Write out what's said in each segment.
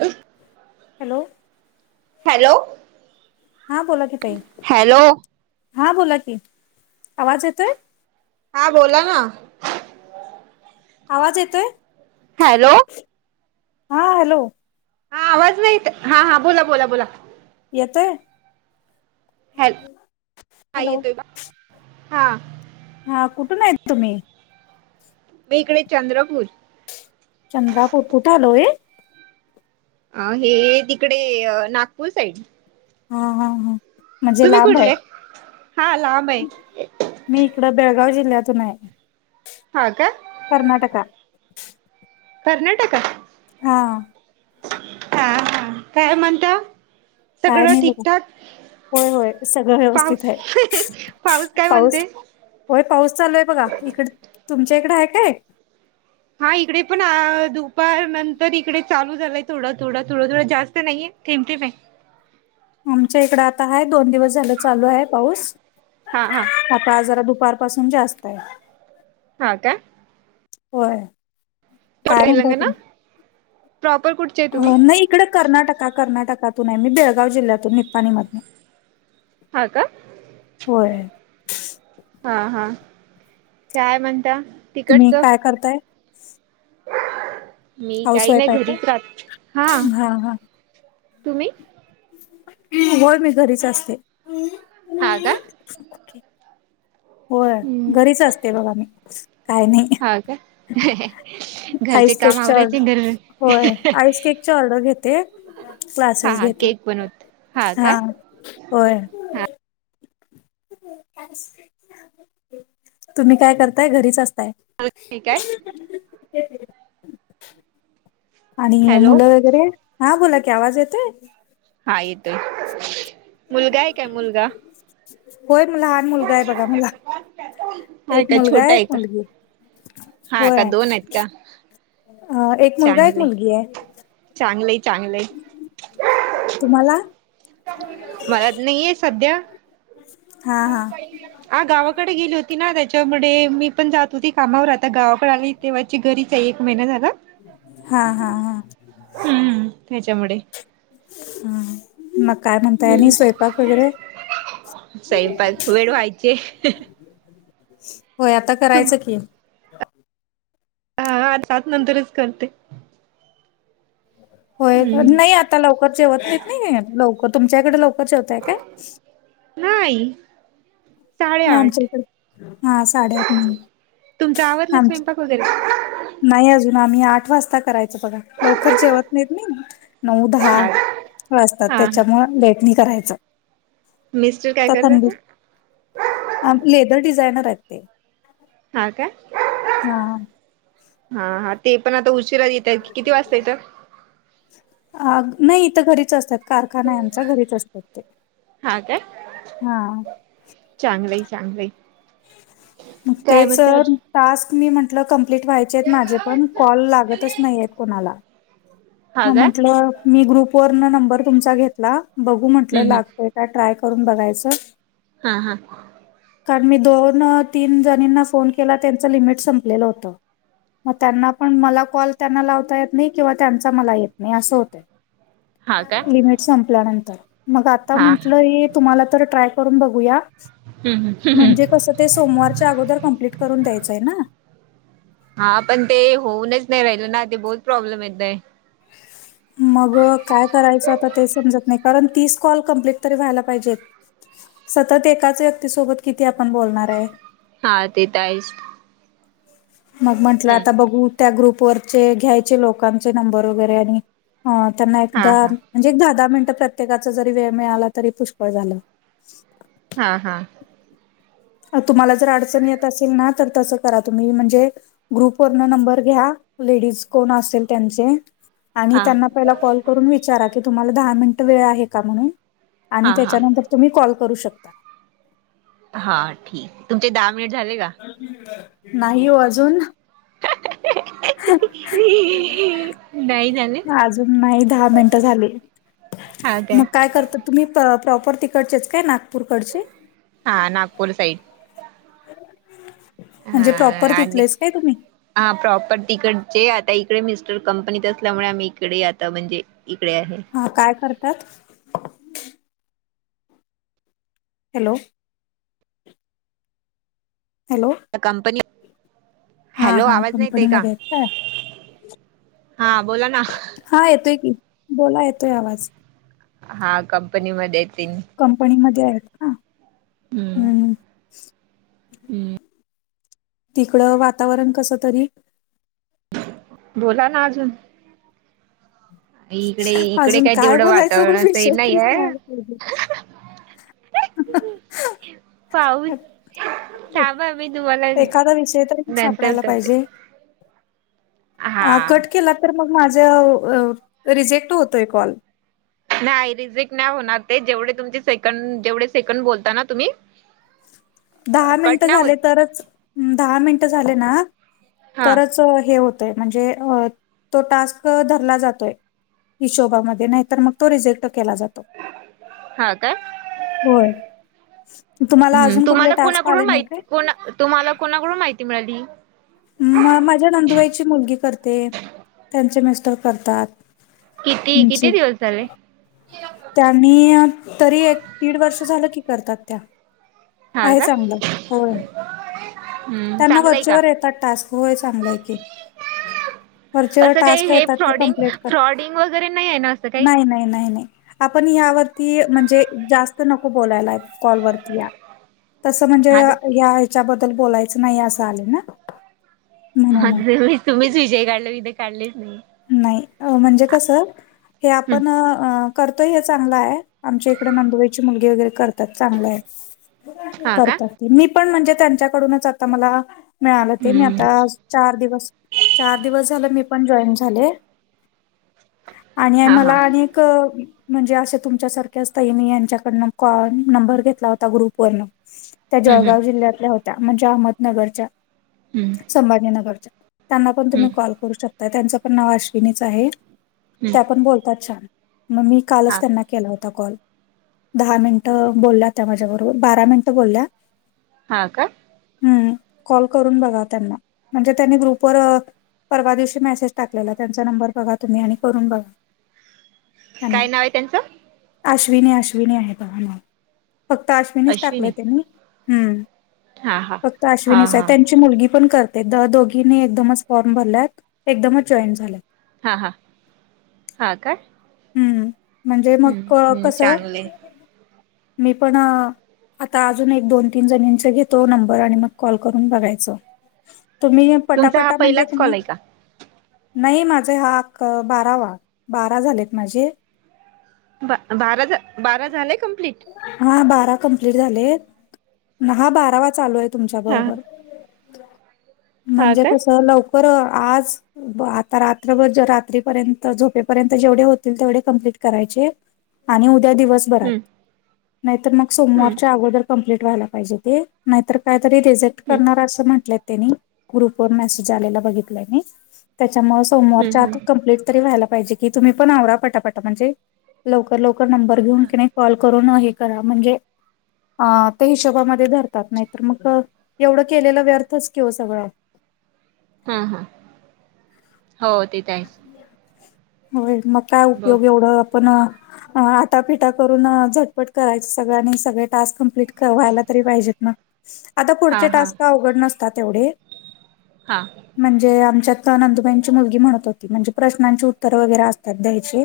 एक.... hello... hello.... हा बोला की ताई हॅलो हा बोला की आवाज येतोय... हा बोला ना.... आवाज येतोय... हॅलो.... हा हॅलो.... हा आवाज नाहीत हा हा बोला बोला बोला.... येतोय..... हॅलो हा हॅलो येतोय का? हा.... हा कुठून आहेत तुम्ही? मी इकडे चंद्रपूर.... चंद्रापूर कुठे आल हो ये.... अ हे तिकडे नागपूर साईड... हा हा हा.... म्हणजे तुम्ही लांब आहे कुठले हा लांब आहे मी इकडं बेळगाव जिल्ह्यातून आहे ह कर्नाटक कर्नाटक हा हा हा काय म्हणता काय सगळं नाही बघा ठीकठाक होय होय सगळं व्यवस्थित पाऊस आहे पाऊस काय म्हणते होय पाऊस चालू आहे बघा इकड तुमच्या इकडं आहे काय हा इकडे पण दुपार नंतर इकडे चालू झालंय थोडं थोडं थोडं थोडं जास्त नाहीये तेमती प आमच्या इकड आता आहे दोन दिवस झालं चालू आहे पाऊस हा हा आजार दुपार पाासून जास्त आहे ह का होरय ना प्रॉपर क अ नाही इकडे कर्नाटक कर्नाटकातून आहे मी बेळगाव जिल्ह्यातून निपपाणी मध ह का होय हा हा काय म्हणता तुम्ही तिकडचं काय करताय मी हाऊस काही नाही वाईफ आहे काय घरीच राह हा तुम्ही होय मी घरीच असते ह होय हम्म घरीच असते बघा मी काय नाही हा का घरचे काम आईसककच्या आवरायचे घर होय आईस केक चर्ड घेते हा क्लासेस हा घेते केक बनवत का हा होय हा तुम्ही काय करताय घरीच असताय ठीक आहे आणि हॅलो मुलं वगैरे हा बोला क आवाज येतय हा येतोय मुलगा आहे काय मुलगा होय मला लहान मुलगा आहे बघा मला त्यात एक मुलगा एक मुलगी हा होय का दोन आहेत का अ एक मुलगा एक मुलगी आहे चांगलंय चांगलंय तुम्हाला मलात नाहीये सध्या हा मग हा पहिला आ गावाकडे गेली होती ना त्याच्यामुळे मी पण जात होती कामावर आता गावाकडे आली तेव्हाची घरीचा आहे एक महिना झाला हा हा हा हम्म त्याच्यामुळे हा मग काय म्हणता आणि स्वयंपाक वगैरे साईपाय वेळ व्हायचे होय आता तुम करायचं की हा आ सात नंतरच करते होय हम्म नाही आता लवकर जेवत नाहीत नाही लवकर तुमच्याकडे लवकर जेवतय काय नाही साडेआठ आमच्या इकडे हा साडेआठ न तुमचा आववरला स्वयंपाक वगैरे नाही अजून आम्ही आठ वाजता करायच बघा लवकर जेवत नाहीत नाही नऊ दहा हा वाजतात हा त्याच्यामुळं लेटनी करायचं मिस्टर काय करतात आमचे लेदर डिझायनर आहेत ते ह का हा हा हा ते पण आता उशिराात येत आहेत की किती वाजता येतं अ नाही इथं घरीच असतात कारखानाच्या घरीच असतात ते हा हा चांगलं चांगलं मग तेच टास्क मी म्हंटलं कंप्लीट व्हायचे आहेत माझे पण कॉल लागतच नाही आहेत कोणाला हा मग काय म्हंटलं मी ग्रुप वर न नंबर तुमचा घेतला बघू म्हटलं हम्म हम्म लागतय त्या ट्राय करून बघायचं हा हा कारण मी दोन तीन जणींना फोन केला त्यांचं लिमिट संपलेलं होतं मग त्यांना पण, मला कॉल हा का लिमिट संपल्यानंतर मग आता हा म्हंटलं तुम्हाला तर ट्राय करून बघूया हम् हम म्हणजे कसं ते सोमवारच्या अगोदर, कम्प्लीट करून द्यायचंय ना हा पण ते होऊनच नाही राहिल ना ते बहुत प्रॉब्लेम येतय मग काय करायचं आता ते समजत नाही कारण तीस कॉल कमप्लीट तरी व्हायला पाहिजेत सतत एकाच व्यक्तीसोबत किती आपण बोलणार आहे हा तेेत आहेच मग म्हंटलं हम्म आता बघू त्या ग्रुपवररचे घ्यायचे लोकांचे नंबर वगैरे आणि अ त्यांना हा एकदा हा म्हणजे दहा दहा मिनिटं प्रत्येकाच जरी वेळ मिळाला तरी पुष्कळ झालं हा हा तुम्हाला जर अडचण येत असेल ना तर तसं करा तुम्ही म्हणजे ग्रुप वरन नंबर घ्या लेडीज कोण असेल त्यांचे आणि हा त्यांना पहिला कॉल करून विचारा की तुम्हाला दहा मिनिटं वेळ आहे का म्हणून आणि हा हा त्याच्यानंतर तुम्ही कॉल करू शकता हा ठीक तुमचे दहा मिनिट झाले का नाही हो अजून नाही झाले अजून नाही दहा मिनटं झाली मग काय करत तुम्ही प्रॉपर तिकडचेच काय नागपूरकडचे हा नागपूर सईड हा म्हणजे प्रॉपर आणि तिथलेच काय तुम्ही हा प्रॉपर्टीकडचे आता इकडे मिस्टर कंपनीत असल्यामुळे आम्ही इकडे आता म्हणजे इकडे आहे हा काय करतात हॅलो हॅलो कंपनी हा हॅलो हा आवाज नाहीत आहे का कंपनीमध्ये आहेत काय? हा बोला ना हा येतोय की बोला येतोय आवाज हा कंपनीमध्येध्ये त कंपनीमध्ये आहेत का हम्म तिकड वातावरण कस तरी बोला ना अजून? इकडे इकडे अजून काही काय तेवढं बोलायचं हो वातावरण असं नाही विषय? आहे ह [inaudible] पाऊस थांबा मी तुम्हाला एखादा विषय तरी नंतर करते. हा ह कट केला तर मग माझा रिजेक्ट होतोय कॉल. नाही रिझट नाही होणार ते जेवढे तुमचे सेकंड जेवढे सेकंड बोलता ना तुम्ही [inaudible] दहा कट मिनिट नाही झाले होत तरच दहा मिनिट झाले ना हा तरच हे होत. म्हणजे तो टास्क धरला जातोय. हिशोबामध्ये नाही तर मग तो रिजेक्ट केला जातो. हा काय होय तुम्हाला, हम्म अजून कुठले तुम्हाला टास्क आले कोणाकडून नाही काय? माहिती तुम्हाला कोणाकडून माहिती मिळाली? म माझ्या नंदुबाईची मुलगी करते त्यांचे मिस्टर करतात. किती किती म्हणजे दिवस झाले? त्यांनी तरी एक दीड वर्ष झालं की करतात त्या हा आहे का चांलं होय. हम्म त्यांना चांगलंय का वरचेवर येतात टास्क होय चांगलाय की. वरचेवर असं काही टास्क हे येतात ते फ्रॉडिंग कमप्लीट कर फ्रॉडिंग वगैरे नाही आहे ना असं काही नाही नाही नाही नाही. आपण यावरती म्हणजे जास्त नको बोलायला कॉलवररती या तस म्हणजे हा हच्याबद्ल बोलायचं नाही असं आ ना? म्हणून ह म्हण- तुम्हीच विजय काढल कथे काढलेच नाही. नाही म्हणजे कस हे हम्म आपण करत हे चांगलं आहे आमच्या इकडे नंदुबाईची मुलगी वगैरे करत चांगलं आहे हा का करतात मी पण म्हणजे त्यांच्याकडूनच आता मला मिळालं ते मी हम्म आता चार दिवस चार दिवस झालं मी पण जॉईन झाले. आणि हा मला हा आणिक म्हणजे असे तुमच्यासारखे असताई मी यांच्याकडन कॉल नंबर घेतला होता ग्रुपवरन त्या हम्म हम्म जळगाव जिल्ह्यातल्या होत्या म्हणजे अहमदनगरच्या, हम्म संभाजीनगरच्या त्यांना पण हम्म तुम्ही कॉल करू शकता त्यांचं पण नाव अश्विनीच आहे हम्म त्या पण बोलतात छान. मग मी कालच हा त्यांना ला होता कॉल दहा मिनिट बोलल्या त्या माझ्याबरोबर बारा मिनिट बोलल्या हा का? ह् कॉल करून बघा त्यांना म्हणजे त्यांनी ग्रुपवर परवा दिवशी मेसेज टाकलेला त्यांचा नंबर बघा तुम्ही आणि करून बघा. काय त्यांना नाव आहे त्यांचं? अश्विनी अश्विनी आहे बघ म फक्त अश्विनीच टाकलंय अश्विनी त्यांनी हम्म. हा हा फक्त हा अश्विनीच आहे हा त्यांची मुलगी पण करते. ते द दोघीनी एकदमच फॉर्म भरलेत एकदमच जॉईंट झालेत. हा हा हा काय? हम्म म्हणजे मग हम्म कसं चांगले मी पण आता अजून एक दोन तीन जणीचा घेतो नंबर आणि मग कॉल करून बघायच. तुम्ही तुमचा हा पटापटा म्हणजेच पहिलाच कॉल नाही. आहे का नाही माझे हाक बारावा बारा झालेत माझे. बारा, बारा झालंय कम्प्लीट. हा बारा कमप्लीट झालेय हा बारावा चालू आहे तुमच्या हा बरोबर. हा म्हणजे का कसं लवकर ब आज आता रात्रभर रात्रीपर्यंत झोपेपर्यंत जेवढे होते तेवढे कंप्लीट करायचे आणि उद्या दिवसभरात हम्म नाहीतर मग हम्म सोमवारच्या अगोदर कंप्लीट वयला पाहिजे ते नाहीर कायतरी रिजेक्ट हम्म करणार असं म्हंटलं त्यांनी ग्रुप वर मेसेज आलेला बघितलंने. त्याच्यामुळेळ सोमवारच्या हम्म आत हम्म कम्प्लीट तरी व्हायला पाहिजे की तुम्ही पण आवरा पटापटा म्हणजे लवकर लवकर नंबर घेऊन तिने कॉल करून हे करा म्हणजे अ ते हिशोबामध्ये धरतात नाही तर मग एवढं केलेलं व्यर्थच कि हो सगळं हा हा हो तेथ आहेच होय मग काय बघ उपयोग एवढं आपण आटाफिटा करून झटपट करायच सगळ आणि सगळे टास्क कं्प्लीट व्हायला तरी पाहिजेत आता हा पुढचे हा टास्क अवघड नसतात तेवढे हा म्हणजे आमच्यात नंदुबाईंची मुलगी म्हण म्हणजे प्रश्नांचे उत्तर वगैरे असतात द्यायचे.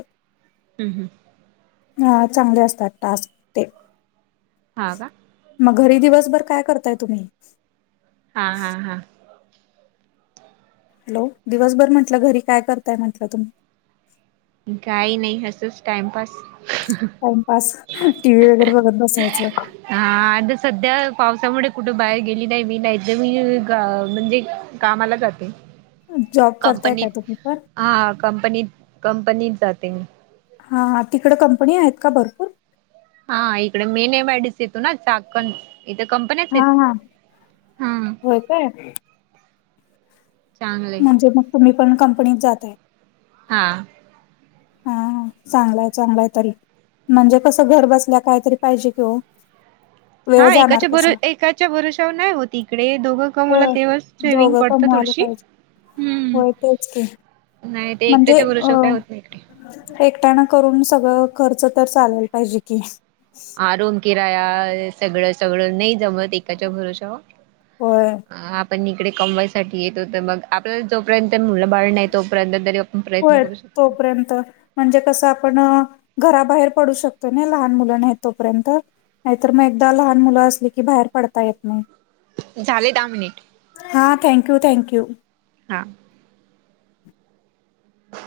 हम् हम् अ चांगले असतात टास्क ते हा का. मग घरी दिवसभर काय करताय तुम्ही? हा हा हा हॅलो दिवसभर म्हंटलं घरी काय करताय म्हटलं तुम्ही काही नाही असच टाइमपास टाइमपास टी व्ही वगैरे बघत बसायचं. हा आता सध्या पावसामुळे कुठं बाहेर गेली नाही मी नाहीत मी म्हणजे कामाला जाते. जॉब करताय कंपनीत काय तुम्हीपण हा कंपनीत कंपनीत जाते मी. हा तिकडे कंपनी आहेत का भरपूर हा इकडे main M I D C येतो ना चाकण इथ कंपन्याच हा हेत हा हा होय काय चांगलंय म्हणजे मग तुम्ही पण कंपनीत जातय. हा. हा चांगलाय चांगलाय तरी म्हणजे कस घर बसल्या कायतरी पाहिजे कि हो वेळ जाणार कसा? च्या भरशवर नाही होती इकडे दोघं का मला होय तेव्हा स्विमिंग दोघं पडतं कमवायला थोडीशी पाहिजे हम् होय तेच की नाही ते एकट्याच्या भरोसा काय होत नाही इकडे एकट्याने करून सगळं खर्च तर चालेल पाहिजे कि आ रूम किराया सगळ सगळं नाही जमत एकाच्या भरोश्यावर होय. आपण इकडे कमवायसाठी येतो तर मग आपल्या जोपर्यंत मुलं बाळ नाही तोपर्यंत तरी आपण प्रयत्न करू शकतो. पर्यंत म्हणजे कसं आपण घराबाहेर पडू शकतो ना लहान मुलां आहेत तोपर्यंत नाहीतर मग एकदा लहान मुलं असली की बाहेर पडता येत नाही. झाले दहा मिनिट. हा थँक्यू थँक्यू हा. ह